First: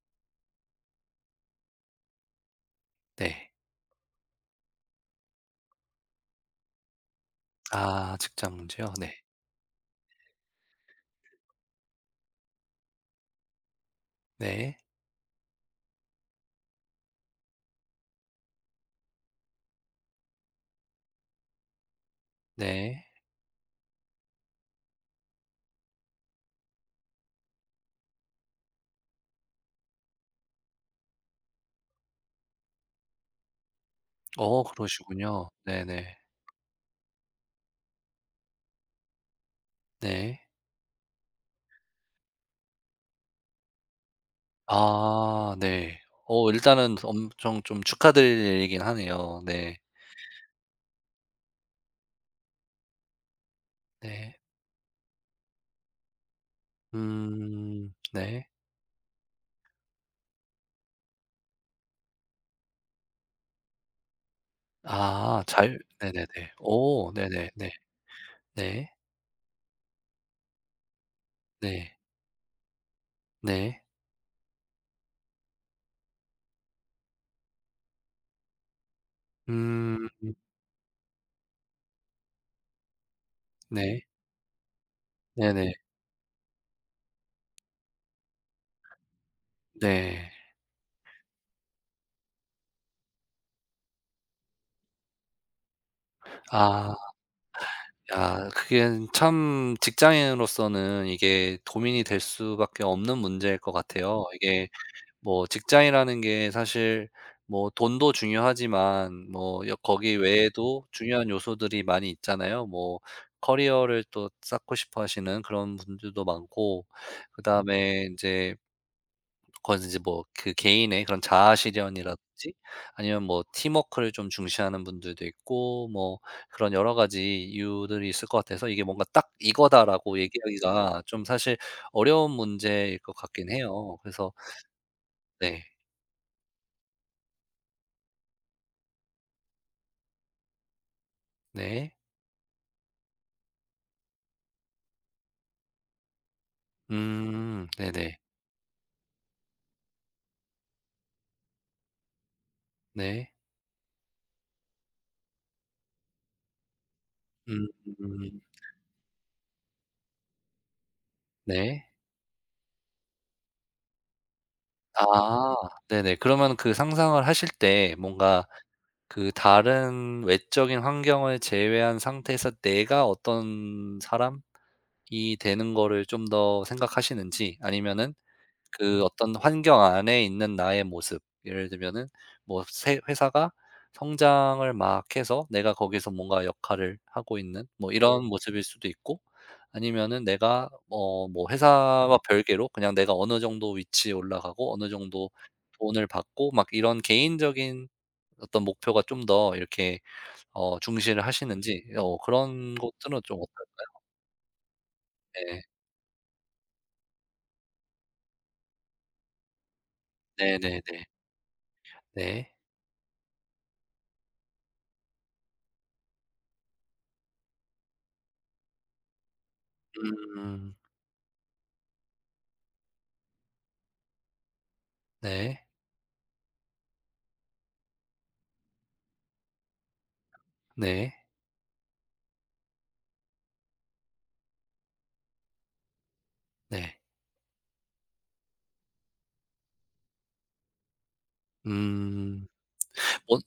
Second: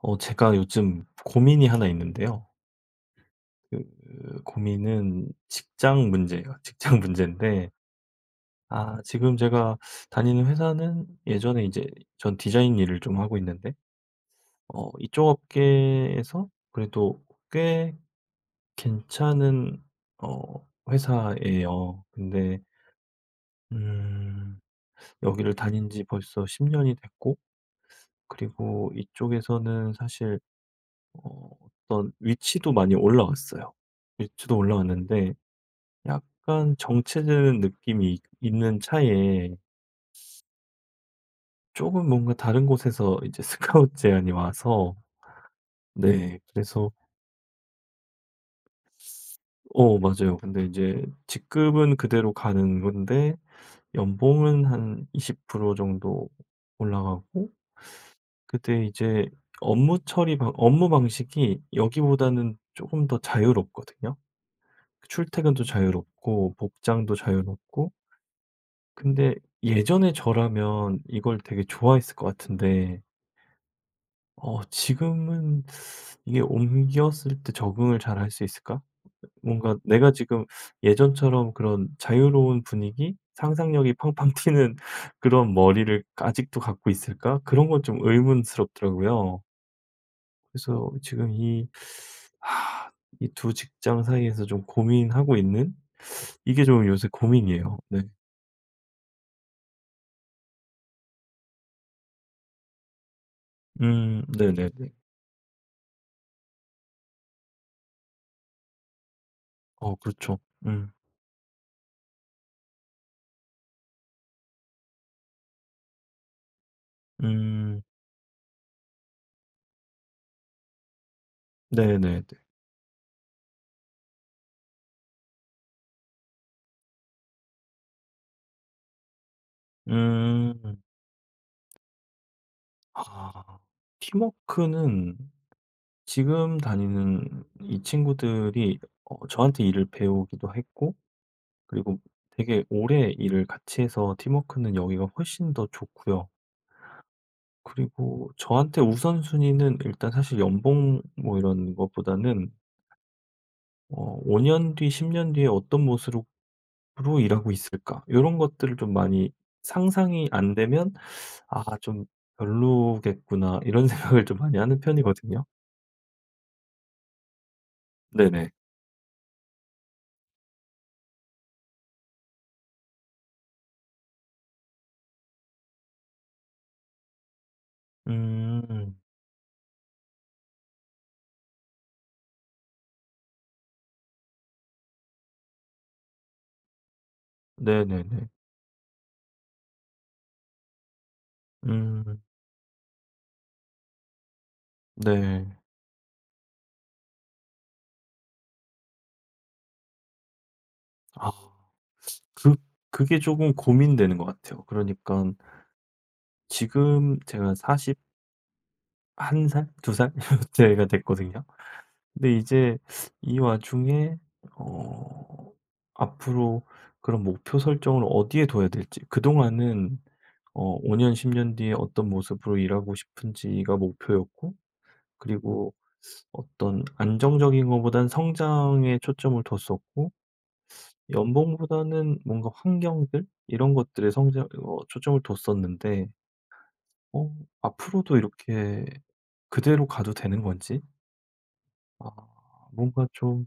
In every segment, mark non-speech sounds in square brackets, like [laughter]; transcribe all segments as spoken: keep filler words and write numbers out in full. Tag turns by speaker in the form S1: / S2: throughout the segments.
S1: 어 제가 요즘 고민이 하나 있는데요.
S2: 네.
S1: 그 그 고민은 직장 문제예요. [laughs] 직장 문제인데
S2: 아, 직장 문제요?
S1: 아
S2: 네.
S1: 지금 제가 다니는 회사는 예전에 이제 전 디자인 일을 좀 하고 있는데
S2: 네.
S1: 어 이쪽 업계에서 그래도 꽤 괜찮은 어 회사예요. 근데
S2: 네.
S1: 음 여기를 다닌 지 벌써 십 년이 됐고, 그리고 이쪽에서는 사실 어 어떤 위치도 많이 올라왔어요. 위치도
S2: 어
S1: 올라왔는데
S2: 그러시군요. 네네.
S1: 약간 정체되는 느낌이 있는 차에,
S2: 네.
S1: 조금 뭔가 다른 곳에서 이제 [laughs] 스카웃 제안이 와서
S2: 아, 네.
S1: 네. 네,
S2: 어
S1: 그래서
S2: 일단은 엄청 좀 축하드릴 일이긴 하네요. 네.
S1: 어 맞아요. 근데 이제 직급은 그대로 가는 건데
S2: 네.
S1: 연봉은 한 이십 프로 정도 올라가고,
S2: 음 네.
S1: 그때 이제 업무 처리 방 업무 방식이 여기보다는 조금 더 자유롭거든요.
S2: 아,
S1: 출퇴근도
S2: 자율. 네네네.
S1: 자유롭고
S2: 오,
S1: 복장도
S2: 네네. 네.
S1: 자유롭고.
S2: 네.
S1: 근데 예전에 저라면 이걸 되게
S2: 네.
S1: 좋아했을 것 같은데,
S2: 네.
S1: 어 지금은 이게 옮겼을 때 적응을 잘 할 수 있을까? 뭔가
S2: 음
S1: 내가 지금 예전처럼 그런 자유로운 분위기, 상상력이
S2: 네.
S1: 팡팡 튀는 [laughs] 그런
S2: 네네.
S1: 머리를 아직도 갖고 있을까? 그런 건 좀 의문스럽더라고요.
S2: 네.
S1: 그래서 지금 이 아이두 직장 사이에서 좀 고민하고 있는, 이게 좀
S2: 아,
S1: 요새 고민이에요. 네.
S2: 야, 그게 참 직장인으로서는 이게 고민이 될 수밖에 없는 문제일 것
S1: 음.
S2: 같아요. 이게
S1: 네네네.
S2: 뭐 직장이라는 게 사실 뭐 돈도 중요하지만 뭐 여
S1: 어
S2: 거기
S1: 그렇죠.
S2: 외에도
S1: 음.
S2: 중요한 요소들이 많이 있잖아요. 뭐 커리어를 또 쌓고 싶어 하시는 그런 분들도 많고,
S1: 음.
S2: 그다음에 이제 그건 이제 뭐 그 개인의 그런 자아
S1: 네네네.
S2: 실현이라든지, 아니면 뭐 팀워크를 좀 중시하는 분들도 있고. 뭐 그런 여러 가지 이유들이 있을 것 같아서 이게 뭔가 '딱 이거다.'라고
S1: 음.
S2: 얘기하기가 좀 사실 어려운 문제일 것 같긴
S1: 아.
S2: 해요. 그래서
S1: 팀워크는
S2: 네.
S1: 지금 다니는 이 친구들이 어 저한테 일을 배우기도 했고,
S2: 네.
S1: 그리고 되게 오래 일을 같이 해서 팀워크는 여기가 훨씬 더 좋고요.
S2: 음 네네.
S1: 그리고 저한테 우선순위는 일단 사실 연봉 뭐 이런 것보다는
S2: 네.
S1: 어 '오 년 뒤, 십 년 뒤에 어떤 모습으로 로 일하고
S2: 음
S1: 있을까?' 이런 것들을 좀 많이, 상상이 안 되면 '아
S2: 네.
S1: 좀 별로겠구나.' 이런 [laughs] 생각을 좀 많이 하는 편이거든요.
S2: 아, 네네. 그러면 그 상상을 하실 때 뭔가
S1: 네네.
S2: 그 다른 외적인 환경을 제외한 상태에서 내가 어떤 사람이 되는 거를 좀 더 생각하시는지, 아니면은
S1: 음.
S2: 그 어떤 환경 안에 있는 나의 모습, 예를 들면은 뭐 새 회사가 성장을 막 해서 내가 거기서 뭔가 역할을 하고 있는 뭐 이런
S1: 네네네.
S2: 모습일 수도 있고, 아니면은 내가 어 뭐 회사와
S1: 음.
S2: 별개로 그냥 내가 어느 정도 위치에 올라가고 어느 정도
S1: 네.
S2: 돈을 받고 막 이런 개인적인 어떤 목표가 좀 더 이렇게 어 중시를
S1: 아
S2: 하시는지, 어
S1: 그
S2: 그런
S1: 그게
S2: 것들은
S1: 조
S2: 좀
S1: 금
S2: 어떨까요?
S1: 고민되는 것 같아요. 그러니까
S2: 네.
S1: 지금 제가 마흔한 살? 두 살? [laughs] 때가
S2: 네네네.
S1: 됐거든요. 근데
S2: 네.
S1: 이제 이 와중에 어 앞으로 그런 목표 설정을 어디에 둬야 될지, 그동안은 어
S2: 음.
S1: '오 년, 십 년 뒤에 어떤 모습으로 일하고 싶은지.'가 목표였고,
S2: 네.
S1: 그리고 어떤 안정적인 거보단 성장에 초점을 뒀었고,
S2: 네.
S1: 연봉보다는 뭔가 환경들 이런 것들에 성장 어 초점을 뒀었는데,
S2: 네.
S1: 어 앞으로도 이렇게 그대로 가도 되는 건지, 아
S2: 음.
S1: 뭔가
S2: 뭐
S1: 좀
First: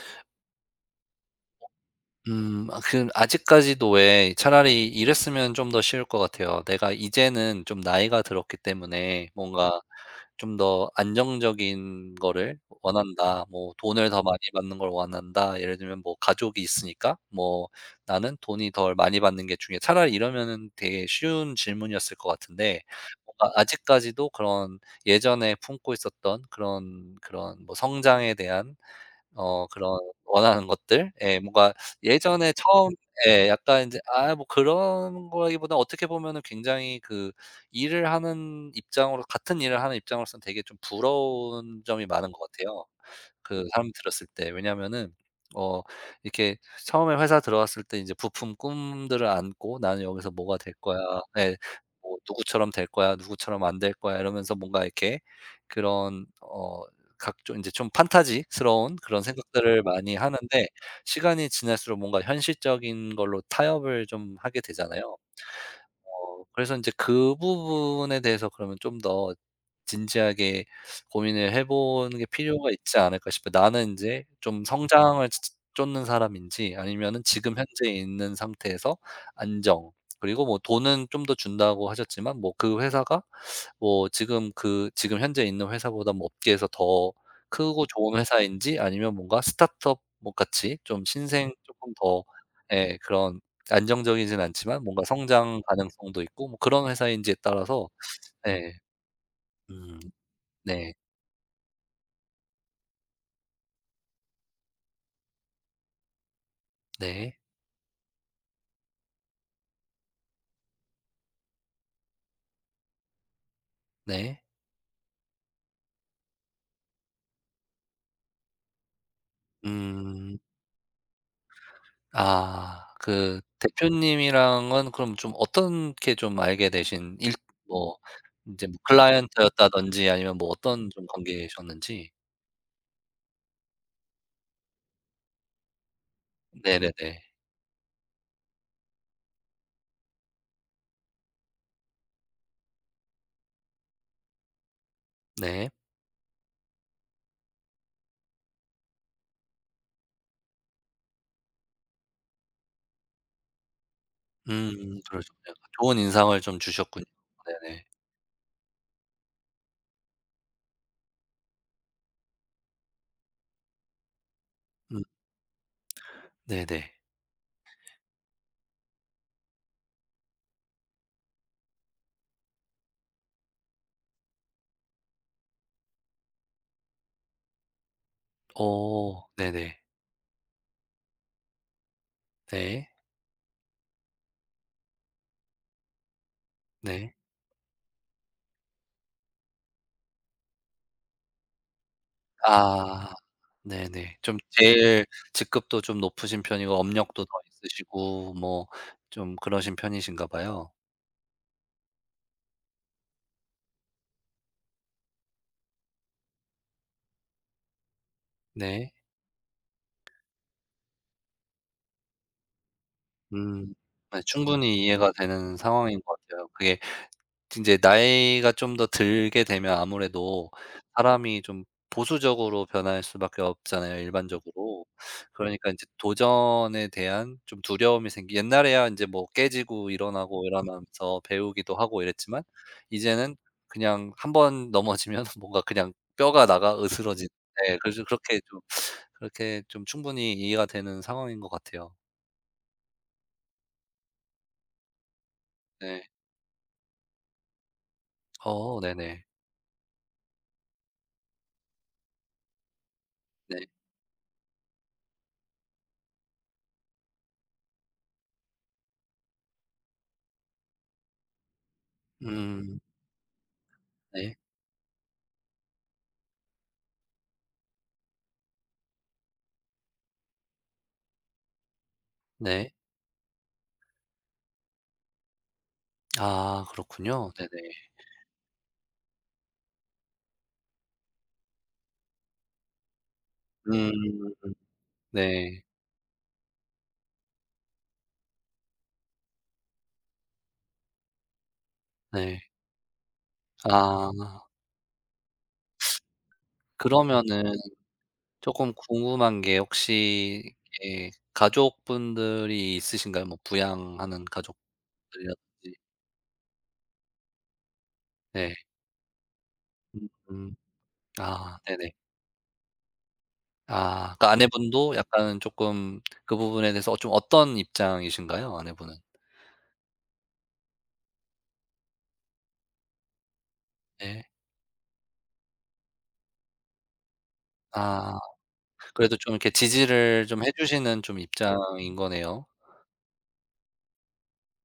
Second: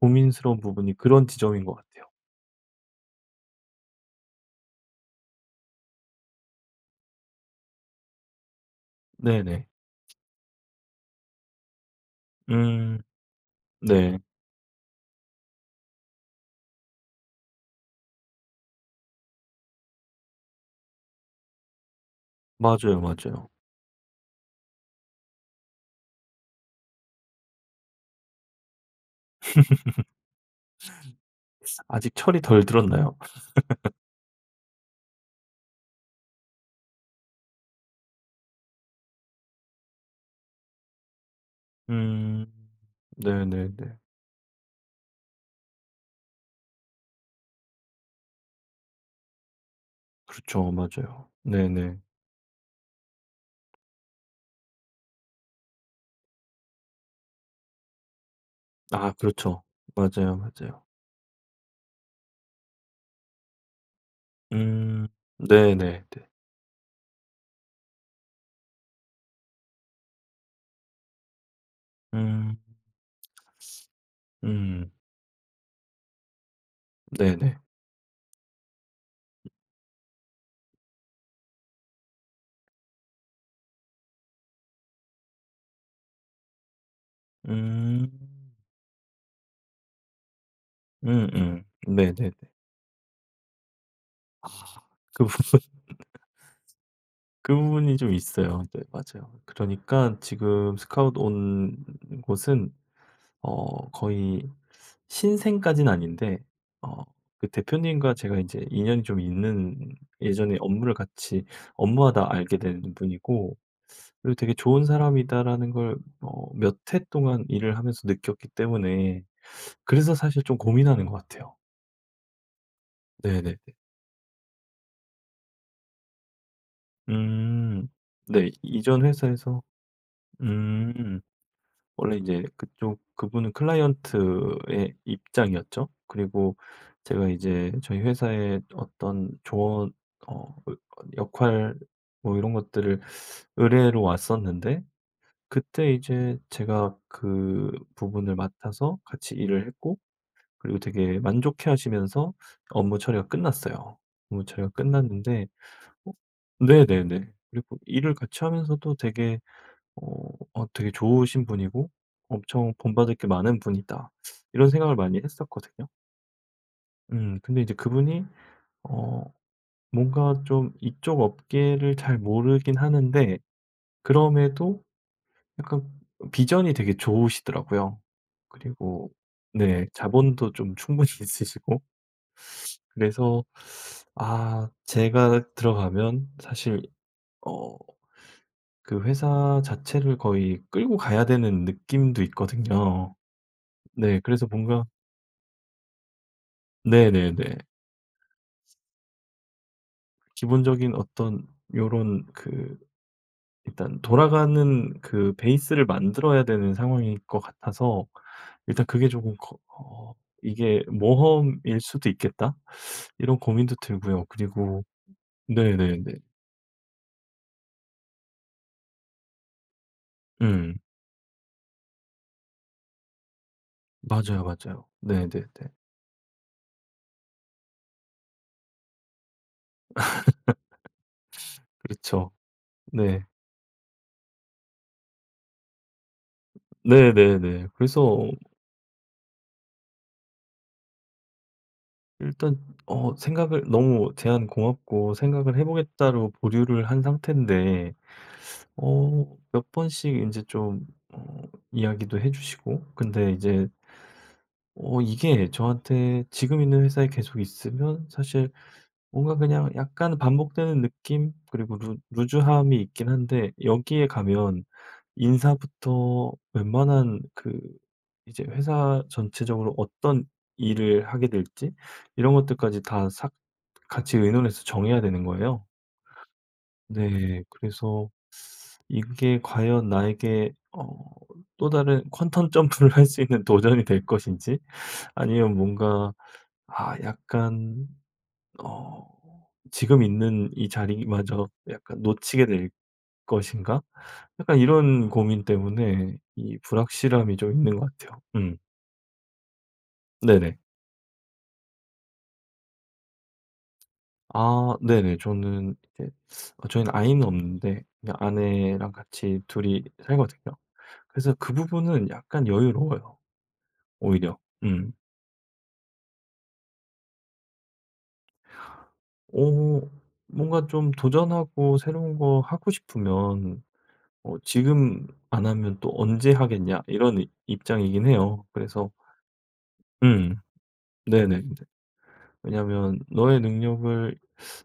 S1: 고민스러운 부분이 그런 지점인 것 같아요.
S2: 음 아, 그 아직까지도 왜 차라리 이랬으면 좀 더 쉬울 것 같아요. 내가 이제는 좀 나이가 들었기 때문에
S1: 네네.
S2: 뭔가 좀 더 안정적인 거를
S1: 음
S2: 원한다, 뭐 돈을
S1: 네.
S2: 더 많이 받는 걸 원한다, 예를 들면 뭐 가족이 있으니까 뭐 나는 돈이 덜 많이 받는 게 중요해. 차라리 이러면은 되게 쉬운 질문이었을 것 같은데,
S1: 맞아요, 맞아요.
S2: 뭔가 아직까지도 그런 예전에 품고 있었던 그런, 그런 뭐 성장에 대한 어 그런 원하는 것들, 예 뭔가
S1: 아직 철이
S2: 예전에
S1: 덜
S2: 처음,
S1: 들었나요?
S2: 예 약간 인제 아 뭐 그런 거라기보다 어떻게 보면은 굉장히 그 일을 하는 입장으로 같은 일을 하는 입장으로서는 되게 좀 부러운 점이 많은
S1: 음.
S2: 것 같아요. 그 사람
S1: 네네네.
S2: 들였을 때. 왜냐하면은 어 이렇게 처음에 회사 들어갔을 때 이제 부품 꿈들을 안고 '나는 여기서 뭐가
S1: 그렇죠.
S2: 될 거야.'
S1: 맞아요.
S2: 예.
S1: 네네.
S2: 뭐 '누구처럼 될 거야. 누구처럼 안 될 거야.' 이러면서 뭔가 이렇게 그런 어 각종 인제 좀 판타지스러운
S1: 아
S2: 그런
S1: 그렇죠.
S2: 생각들을 많이
S1: 맞아요,
S2: 하는데,
S1: 맞아요.
S2: 시간이 지날수록 뭔가 현실적인 걸로 타협을 좀 하게
S1: 음.
S2: 되잖아요.
S1: 네네네.
S2: 어 그래서 인제 그 부분에 대해서 그러면 좀 더 진지하게 고민을 해 보는 게
S1: 음.
S2: 필요가 있지 않을까 싶어요. '나는 인제 좀
S1: 음.
S2: 성장을 츠 츠 쫓는 사람인지, 아니면은 지금
S1: 네네.
S2: 현재 있는 상태에서 안정.' 그리고 뭐 돈은 좀 더 준다고 하셨지만 뭐 그 회사가 뭐 지금 그 지금 현재 있는 회사보다 뭐 업계에서 더 크고
S1: 음.
S2: 좋은 회사인지, 아니면 뭔가 스타트업 뭐 같이 좀 신생
S1: 음음.
S2: 조금 더,
S1: 네네네.
S2: 예 그런 안정적이진
S1: 아
S2: 않지만 뭔가
S1: 그 부분
S2: 성장
S1: [laughs]
S2: 가능성도 있고 뭐 그런 회사인지에
S1: 그
S2: 따라서.
S1: 부분이 좀 있어요.
S2: 네.
S1: 네. 맞아요.
S2: 음
S1: 그러니까 지금
S2: 네.
S1: 스카웃 온 곳은 어 거의 신생까진 아닌데, 어
S2: 네.
S1: 그 대표님과 제가 인제 인연이 좀 있는, 예전에 업무를 같이 업무하다 알게 된 분이고, 그리고
S2: 네.
S1: '되게 좋은 사람이다.'라는 걸 어 몇 해 동안 일을 하면서 느꼈기 때문에, 그래서
S2: 음.
S1: 사실 좀 고민하는 것 같아요.
S2: 아, 그
S1: 네네.
S2: 대표님이랑은 그럼 좀 어떻게 좀 알게 되신 일,
S1: 음.
S2: 뭐
S1: 네.
S2: 인제 뭐
S1: 이전 회사에서.
S2: 클라이언트였다든지 아니면 뭐 어떤 좀
S1: 음.
S2: 관계셨는지?
S1: 원래 이제 그쪽 그분은 클라이언트의 입장이었죠. 그리고
S2: 네네네.
S1: 제가 이제 저희 회사의 어떤 조언, 어 어 역할 뭐 이런 것들을 의뢰로 왔었는데,
S2: 네.
S1: 그때 이제 제가 그 부분을 맡아서 같이 일을 했고, 그리고 되게 만족해 하시면서 업무 처리가 끝났어요. 업무 처리가
S2: 음,
S1: 끝났는데
S2: 그러셨네요. 좋은
S1: 어
S2: 인상을 좀 주셨군요.
S1: 네네네. 그리고
S2: 네네.
S1: 일을 같이 하면서도 되게 어 어 '되게 좋으신 분이고 엄청 본받을 게 많은 분이다.' 이런 생각을
S2: 음
S1: 많이 했었거든요.
S2: 네네.
S1: 음 근데 이제 그분이 어 뭔가 좀 이쪽 업계를 잘 모르긴 하는데, 그럼에도 약간 비전이 되게 좋으시더라고요. 그리고
S2: 어 네네.
S1: 네, 자본도 좀 충분히 [laughs] 있으시고.
S2: 네.
S1: 그래서 아 제가 들어가면 사실
S2: 네.
S1: 어 그 회사 자체를 거의 끌고 가야 되는 느낌도
S2: 아,
S1: 있거든요.
S2: 네네.
S1: 네.
S2: 좀
S1: 그래서 뭔가
S2: 제일 직급도 좀 높으신 편이고 업력도 더
S1: 네네네.
S2: 있으시고 뭐 좀 그러신 편이신가 봐요.
S1: 기본적인 어떤 요런 그, 일단 돌아가는 그 베이스를 만들어야 되는 상황일 것 같아서 일단
S2: 네.
S1: 그게 조금 거- 어 '이게 모험일 수도 있겠다.' 이런
S2: 음.
S1: 고민도
S2: 네,
S1: 들고요.
S2: 충분히
S1: 그리고
S2: 이해가 되는 상황인
S1: 네네네.
S2: 것 같아요. 그게 이제 나이가 좀 더 들게 되면 아무래도
S1: 음.
S2: 사람이 좀 보수적으로 변할 수밖에 없잖아요,
S1: 맞아요,
S2: 일반적으로.
S1: 맞아요. 네네네.
S2: 그러니까 인제 도전에 대한 좀 두려움이 생기, 옛날에야 인제 뭐 깨지고 일어나고 이러면서 배우기도 하고
S1: 그렇죠.
S2: 이랬지만
S1: 네.
S2: 이제는 그냥 한번 넘어지면 [laughs] 뭔가 그냥 뼈가 나가 으스러지는.
S1: 네네네.
S2: 네, 그래서
S1: 그래서
S2: 그렇게 좀, 그렇게 좀 충분히 이해가 되는 상황인 것 같아요.
S1: 일단 어 생각을 너무 제안 고맙고 생각을 해
S2: 네.
S1: 보겠다로 보류를 한 상태인데,
S2: 어 네네.
S1: 어 몇 번씩 이제 좀 어 이야기도 해 주시고. 근데
S2: 네.
S1: 이제 어 이게 저한테 지금 있는 회사에 계속 있으면 사실 뭔가 그냥 약간 반복되는 느낌, 그리고 루
S2: 음.
S1: 루즈함이 있긴 한데, 여기에
S2: 네.
S1: 가면 인사부터 웬만한 그 이제 회사 전체적으로 어떤 일을 하게 될지 이런
S2: 네.
S1: 것들까지 다 싹 같이 의논해서 정해야 되는 거예요.
S2: 아, 그렇군요.
S1: 네.
S2: 네네.
S1: 그래서 이게 과연 나에게 어 또 다른 퀀텀 점프를 할 수 있는 도전이 될
S2: 음
S1: 것인지, 아니면
S2: 네.
S1: 뭔가 아 약간 어 지금 있는 이 자리마저 약간
S2: 네.
S1: 놓치게 될 것인가?
S2: 아,
S1: 약간 이런 고민 때문에 이 불확실함이
S2: 그러면은
S1: 좀 있는 것 같아요. 음.
S2: 쪼끔 궁금한 게, 혹시
S1: 네네.
S2: 이렇게 가족분들이 있으신가요? 뭐 부양하는
S1: 아 네네. 저는
S2: 가족들이라든지.
S1: 이제 어 저희는 아이는 없는데 그냥
S2: 네.
S1: 아내랑 같이 둘이
S2: 음음.
S1: 살거든요. 그래서 그
S2: 아, 네네.
S1: 부분은 약간 여유로워요,
S2: 아, 그러니까
S1: 오히려. 음.
S2: 아내분도 약간 쪼끔 그 부분에 대해서 좀 어떤 입장이신가요? 아내분은?
S1: 어 뭔가 좀 도전하고 새로운 거 하고 싶으면
S2: 네.
S1: 어 '지금 안 하면 또 언제 하겠냐.' 이런 이 입장이긴
S2: 아,
S1: 해요. 그래서.
S2: 그래도 좀 이렇게 지지를
S1: 음.
S2: 좀 해 주시는 좀
S1: 네네. 네.
S2: 입장인 거네요.
S1: 왜냐하면 너의 능력을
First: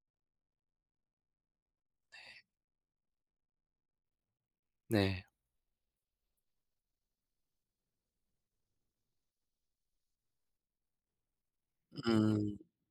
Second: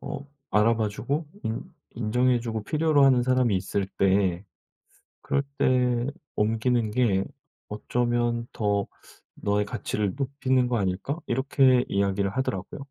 S1: 어 알아봐 주고 인 인정해 주고 필요로 하는 사람이 있을 때,
S2: 네.
S1: 그럴 때 옮기는 게 어쩌면 '더 너의 가치를 높이는 거 아닐까?' 이렇게 이야기를
S2: 음.
S1: 하더라고요.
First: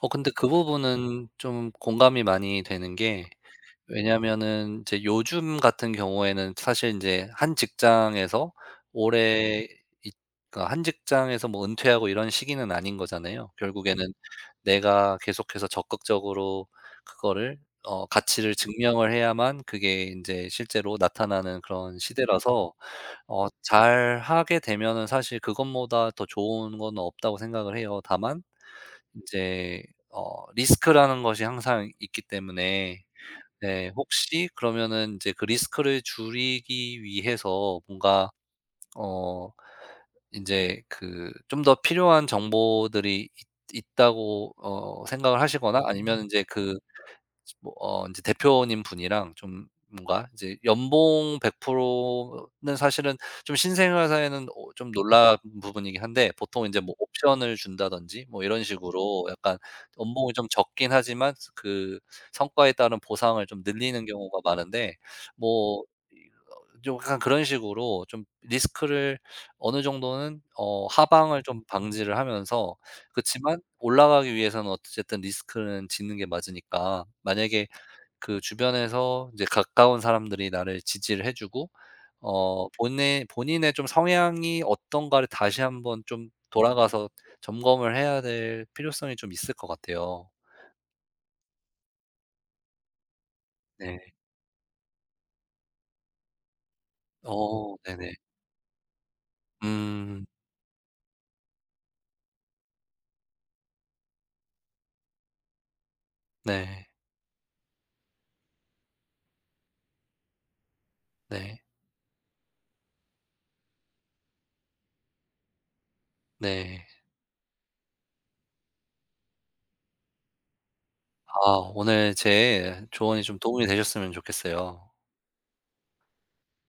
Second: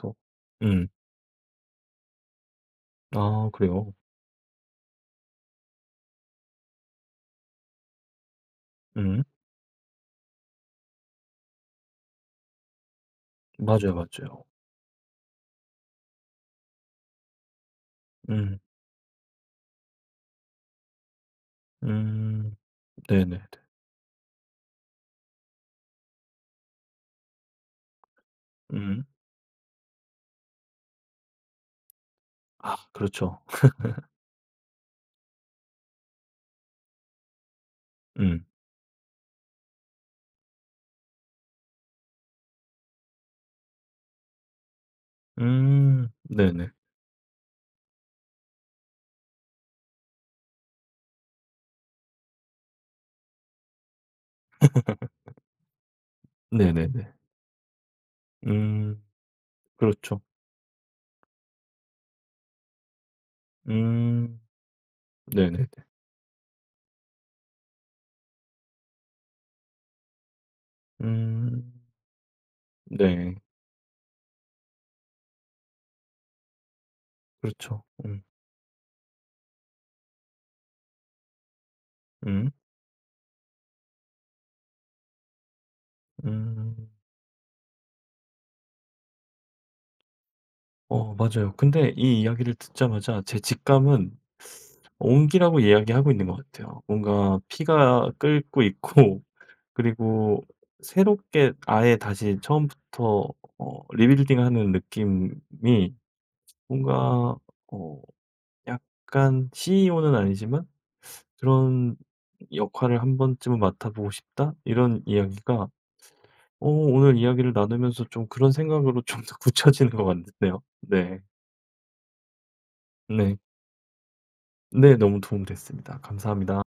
S2: 어 근데 그
S1: 음.
S2: 부분은 좀 공감이 많이 되는 게,
S1: 아 그래요?
S2: 왜냐하면은 이제 요즘 같은 경우에는 사실 이제 한 직장에서
S1: 음.
S2: 오래 있, 그러니까 한 직장에서 뭐 은퇴하고 이런 시기는 아닌 거잖아요, 네,
S1: 맞아요,
S2: 결국에는.
S1: 맞아요.
S2: 내가 계속해서 적극적으로 그거를 어 가치를
S1: 음.
S2: 증명을 해야만 그게 이제 실제로 나타나는 그런
S1: 음.
S2: 시대라서
S1: 네네네.
S2: 어 잘하게 되면은 사실 그것보다 더 좋은 건 없다고 생각을 해요. 다만
S1: 음.
S2: 이제 어 리스크라는 것이 항상 있기
S1: 아
S2: 때문에.
S1: 그렇죠.
S2: 네. 혹시 그러면은 인제 그 리스크를 줄이기 위해서 뭔가
S1: 음.
S2: 어 인제 그 좀 더 필요한 정보들이 있, 있다고 어 생각을 하시거나,
S1: 음.
S2: 아니면 인제
S1: 네네.
S2: 그 뭐어제 대표님 분이랑 좀 뭔가 이제 연봉 백 퍼센트는 사실은 좀 신생회사에는좀 놀라운 부분이긴 한데, 보통 이제 뭐
S1: 네네네.
S2: 옵션을 준다든지 뭐 이런
S1: 음.
S2: 식으로 약간
S1: 그렇죠.
S2: 연봉이 좀 적긴 하지만 그 성과에 따른 보상을 좀 늘리는
S1: 음.
S2: 경우가 많은데,
S1: 네네네.
S2: 뭐 어 좀 약간 그런 식으로 좀 리스크를 어느 정도는 어 하방을 좀
S1: 음.
S2: 방지를 하면서,
S1: 네.
S2: 그치만 올라가기 위해서는 어쨌든 리스크는 짓는 게 맞으니까, 만약에
S1: 그렇죠. 음.
S2: 그 주변에서 이제 가까운 사람들이 나를 지지를 해 주고
S1: 음.
S2: 어 본의 본인의 좀 성향이 어떤가를 다시 한번 좀
S1: 음.
S2: 돌아가서 점검을 해야 될 필요성이 좀 있을 것 같아요.
S1: 어 맞아요. 근데 이 이야기를 듣자마자 제
S2: 네.
S1: 직감은 온기라고 이야기하고 있는 것 같아요. 뭔가
S2: 어
S1: 피가
S2: 네네.
S1: 끓고 있고 [laughs]
S2: 음
S1: 그리고 새롭게 아예 다시 처음부터 어 리빌딩하는 느낌이
S2: 네.
S1: 뭔가 어 약간 씨이오는 아니지만
S2: 네.
S1: 그런 역할을 '한 번쯤은 맡아보고 싶다.' 이런 이야기가 어
S2: 네.
S1: 오늘 이야기를 나누면서 좀 그런 생각으로 좀 더 [laughs] 굳혀지는 것 같네요. 네.
S2: 아, 오늘 제 조언이 좀
S1: 네.
S2: 도움이 되셨으면 좋겠어요.
S1: 네. 너무 도움됐습니다. 감사합니다.